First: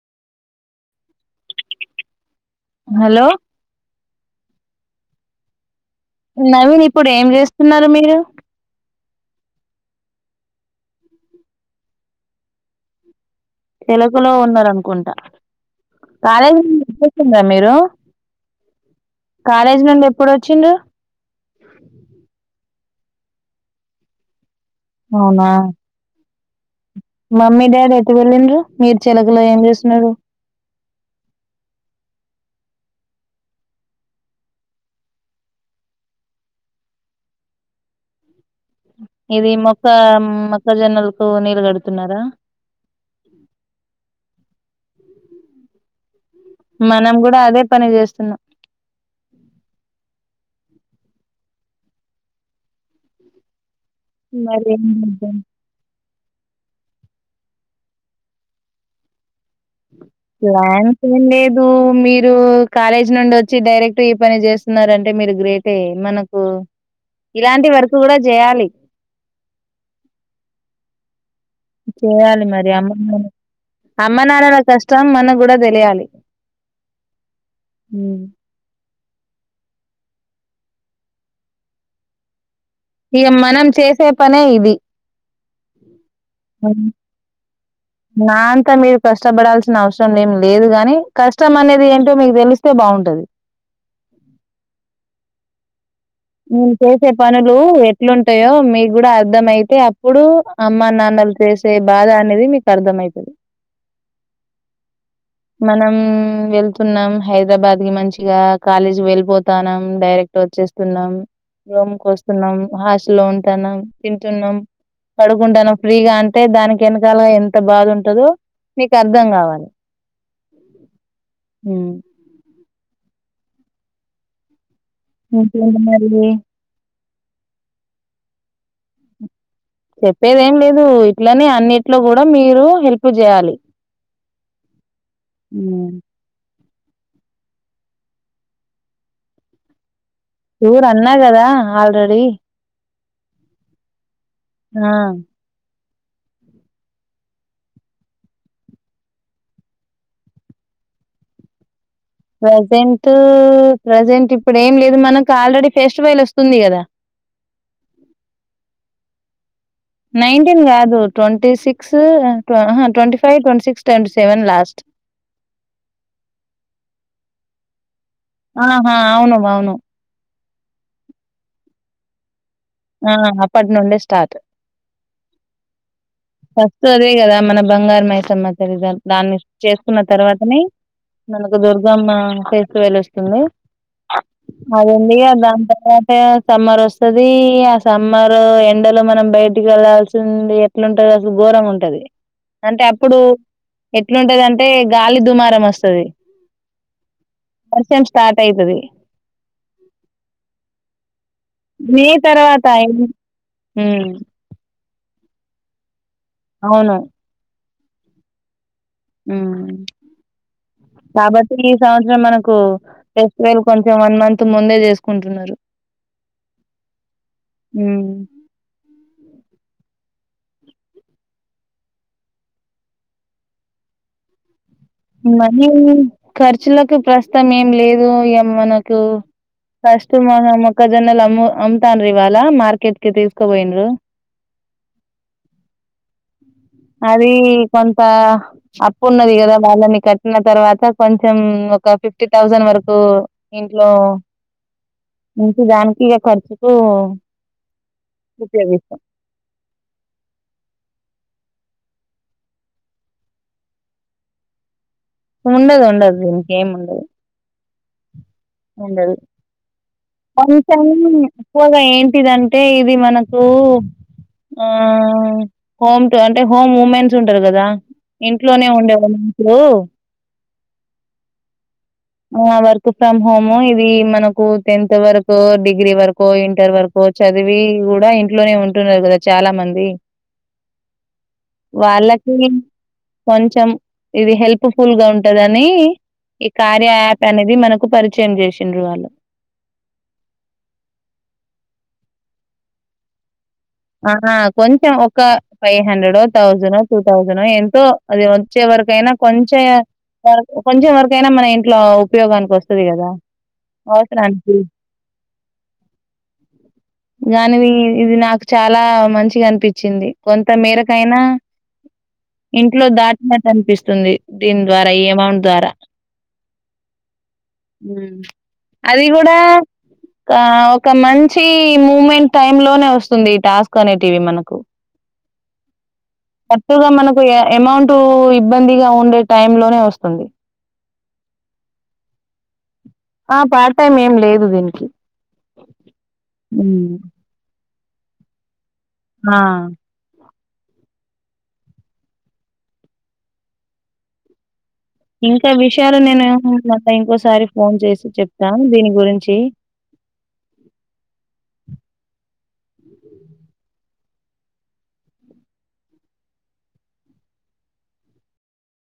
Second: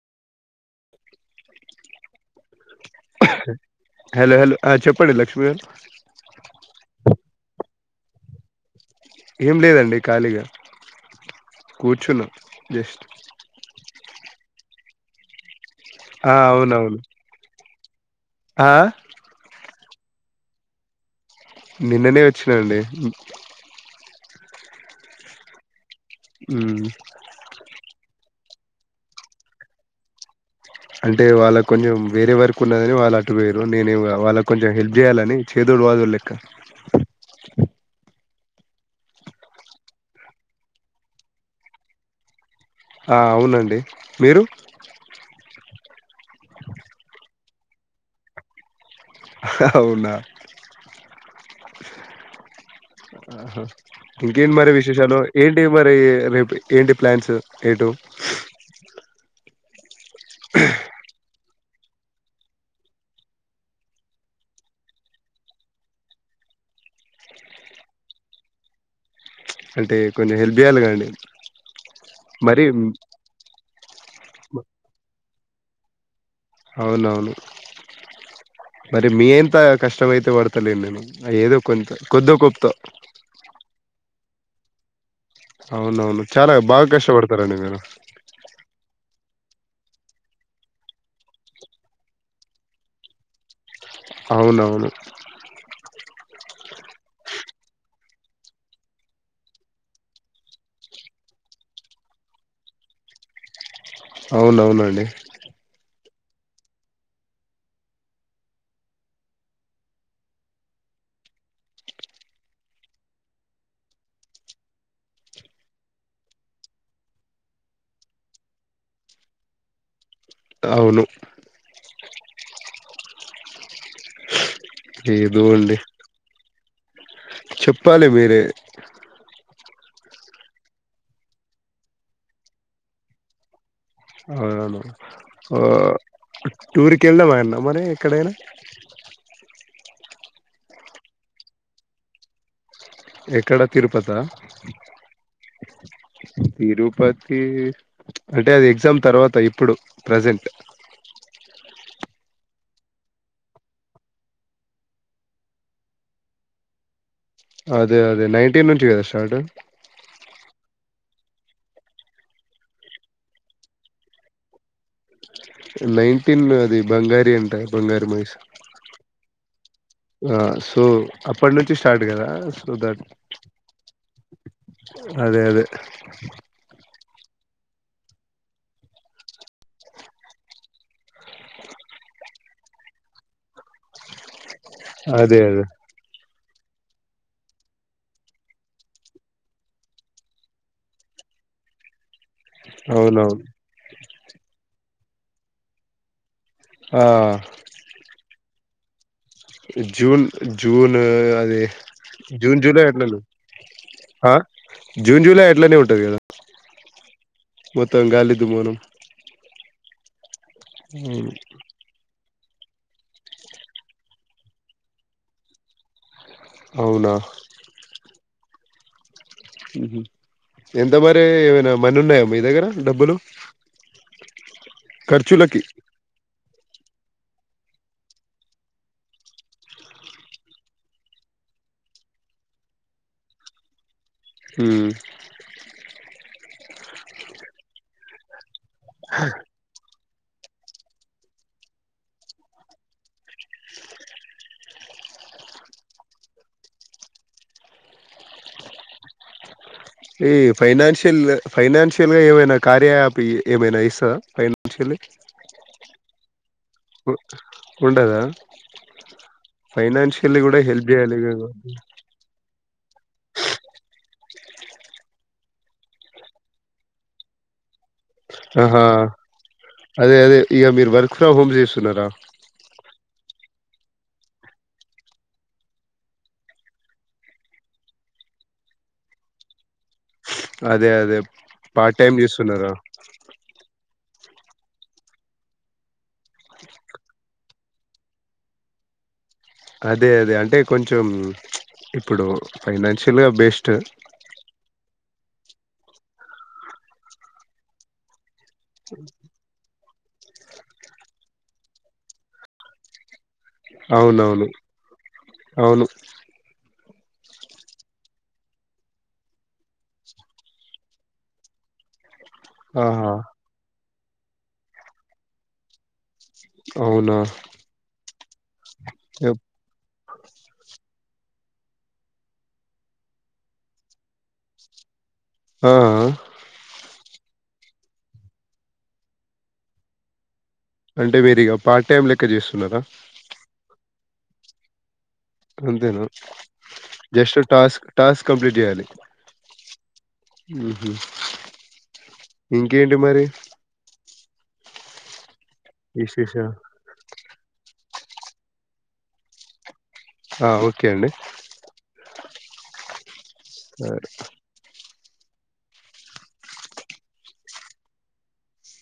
Hello hello hello చెప్పండి లక్ష్మీ గారు నవీన్ ఇప్పుడు ఏం చేస్తున్నారు మీరు ఏం లేదండి ఖాళీగా కూర్చున్నా జస్ట్ తెలుగులో ఉన్నారనుకుంటా ఆ కాలేజీ ను అవునవును ఇంటికి వచ్చిరా మీరు ఆ మనేజ్మెంట్ ఎప్పుడు వచ్చింది నిన్ననే వచ్చినండి అ అవునా హమ్ మమ్మీ డాడీ ఎటు వెళ్ళండ్రు మీరు చిలకలో ఏం చేస్తున్నారు అంటే వాళ్ళకు కొంచెం వేరే వరకు ఉన్నదని వాళ్ళు అటు వేయరు నేను వాళ్ళకి కొంచెం హెల్ప్ చేయ్యాలని చేదోడు వాదోడు లెక్క ఇది మొక్క మొక్క జొన్నలకు నీళ్లు గడుతున్నారా ఆ అవునండి మీరు మనం గుడా అదే పని చేస్తున్నాం. అవునా ఆహ ఇంకేం మరి ఏం విశేషాలు చేద్దాం ఏంటి మరీ రేపు ఏంటి ప్లాన్స్ ఎటూ ప్లాన్స్ ఏం లేదు. మీరు కాలేజ్ నుండి వచ్చి డైరెక్ట్ ఈ పని చేస్తున్నారంటే మీరు గ్రేటే మనకు ఇలాంటి వర్క్ కూడా చేయాలి. అంటే కొంచం హెల్ప్ చేయాలెగా అండి చేయాలి మరి అమ్మ, నాన్న అమ్మ నాన్నల కష్టం మనక్ కూడా తెలియాలి. అవునవును. మరి మీ అంత కష్టమయితే పడ్తలేను నేను ఏదో కొంత కొద్దో గొప్తో ఇగ మనం చేసే పనే ఇది. అవునవును చాలా బాగా కష్టపడతరండి మీరు నా అంతా మీరు కష్టపడాల్సిన అవసరం ఏం లేదు గాని కష్టం అనేది ఏంటో మీకు తెలిస్తే బాగుంటది. అవునవును. మేము చేసే పనులు ఎట్లుంటయో మీకు కూడా అర్థం అయితే అప్పుడు అమ్మ, నాన్నలు చేసే బాధ అనేది మీకు అర్థమవుతుంది. అవునవునండి. మనం వెళ్తున్నాం హైదరాబాద్కి మంచిగా కాలేజ్ వెళ్ళిపోతన్నాం డైరెక్ట్ వచ్చేస్ స్తున్నాం. రూమ్కి వస్తున్నాం హాస్టల్లో ఉంటాన్నాం, తింటున్నాం, పడుకుంటానం ఫ్రీగా అంటే దానికి ఎనకాల ఎంత బాధ ఉంటందో నీకు అర్ధం కావాలె అవును. ఏదో అండి ఇంకేంటి మరీ చెప్పాలి మీరే చెప్పేది ఏం లేదు ఇట్లనే అన్నిట్లో కూడా మీరు హెల్ప్ చేయాలి. ఆ అవును టూర్కి కెళ్దామన్నా మరి ఎక్కడైనా టూర్ అన్నా కదా ఆల్రెడీ ఎక్కడ తిరుపతా ఆ తిరుపతి అంటే అది ఎగ్జామ్ తర్వాత ఇప్పుడు ప్రజెంట్ ప్రజెంట్ ప్రజెంట్ ఇప్పుడు ఏం లేదు మనక్ ఆల్రెడీ ఫెస్టివెల్ వస్తుంది కదా అదే అదే నైన్టీన్ నుంచి కదా స్టార్ట్ నైన్టీన్ కాదు twenty six twenty five, twenty six, twenty seven last nineteen అది బంగారి అంట బంగా ఆహా అవును అవును ఆ సో అప్పట్ నుం స్టార్ట్ కదా సో దట్ ఆ అప్పటి నుండే స్టార్ట్ అదే అదే ఫస్ట్ అదే కదా మన బంగారు మైసమ్మ తల్లి దాన్ని చేసుకున్న తర్వాతనే మనకు దుర్గమ్మ ఫెస్టివల్ వస్తుంది. అదడి అదే అదే దాంత సమర వస్తుది ఆ సమ్మర్ ఎండలో మనం బయటికి వెళ్లాల్సింది ఎట్లుంటది అసలు ఘోరం ఉంటది అంటే అప్పుడు అవునవును ఎట్లుంటదింటే గాలి దుమారం వస్తుది ఆ అయితది జూన్ జూన్ అది మ జూన్ తర్వాత జూలై అట్లనే ఆ జూన్ జూలై ఎట్లానే ఉంటదిద అవును మొత్తం గాలిదు మోనం హమ్ ఉమ్, కాబట్టి ఈ సంవత్సరం మనకు ఫెస్టివల్ కొంచెం వన్ మంత్ ముందే చేసుకుంటున్నారు అవునా ఉమ్ ఎంత మరి ఏమైనా మన్ని ఉన్నాయా మీ దగ్గర డబ్బులు ఖర్చులకి మనీ ఖర్చులకు ప్రస్తుతం ఏం లేదు ఇ మనకు కస్ మ మొక్కజొన్నలు అమ్ము అమ్ముతాను ఇవాళ మార్కెట్ కి తీసుకోపోయిన హ అది కొంత అప్పు ఉన్నదిగదా బాలాని కట్టిన తర్వాత కొంచెం ఒక ఫిఫ్టీ థౌజండ్ వరకు ఇంట్లో నుంచి దానికి ఇక ఖర్చుకు ఉపయోగిస్తాం ఈ ఫైనాన్షియల్ ఫైనాన్షియల్ గా ఏమైనా కార్యయాపి ఏమైనా ఇస్తందా ఫైనాన్షియల్ ఉండదు ఉందు ఓ ఉండదా ఫైనాన్షియల్లీ కొ కూడా టై హెల్ప్ చేయాలి కదా ఇప్పగా ఏంటిది అంత అంటే ఇది మనకు ఆ హోమ్ అంటే హోమ్ ఉమెన్స్ ఉంటారు కదా ఇంట్లోనే ఉండేవాళ్ళ ఇంట్లు ఈయమి మీర్ బారికు కూడా హంజస్ చిునరా ఆ వర్క్ ఫ్రమ్ హోమ్ ఇది మనకు టెన్త్ వరకు డిగ్రీ వరకు ఇంటర్ వరకు చదివి కూడా ఇంట్లోనే ఉంటున్నారు కదా చాలా మంది అదే అదే పార్ట్ టైమ్ వాళ్ళకి చూస్తున్నారా కొంచెం ఇది హెల్ప్ఫుల్ గా ఉంటదని కార్య యాప్ అనేది మనకు పరిచయం చేసిండ్రు వాళ్ళు అదే అదే అంటే కొంచెం ఇప్పుడు ఫైనాన్షియల్ గా బెస్ట్ ఆ కొంచెం five hundred thousand two thousand ఎంతో అది వకు అయిన కొంచెం ఏ వ కొంచెం వరక అయినా మన ఇంట్లో ఉపయోగానికి వస్తుంది కదా అవునవును అవసరానికి అవును దానివి ఇది నా చాలా మంచిగా అనిపించింది కొంత మేరకైనా ఇంట్లో ఆహా దాటినట్టు అనిపిస్తుంది వస్తుంది దీని ద్వారా ఈ అమౌంట్ ద్వారా అవునా అది కూడా యప్ ఆ ఒక మంచి మూ్మెంట్ టైమ్ లోనే వస్తుంది టాస్క్ అనేటివి మనకు ఆ చక్కగా మనకు అమౌంట్ ఇబ్బందిగా ఉండే టై లోనే వస్తుంది అంటే మీరు ఇక పార్ట్ టైం లెక్క చేస్తున్నారా ఆ పార్ట్ టైమ్ ఏం లేదు దీనికి అంతేనా హ్మ్ జస్ట్ టాస్క్ టాస్క్ కంప్లీట్ చేయాలి ఆ ఇంకేంటి మరి ఇంకా విషయాలు నేను విశేషాలు? మాట్లాతా ఇంకోసారి ఫోన్ చేసి చెప్తాను దీని గురించి ఆ ఓకే అండి సరి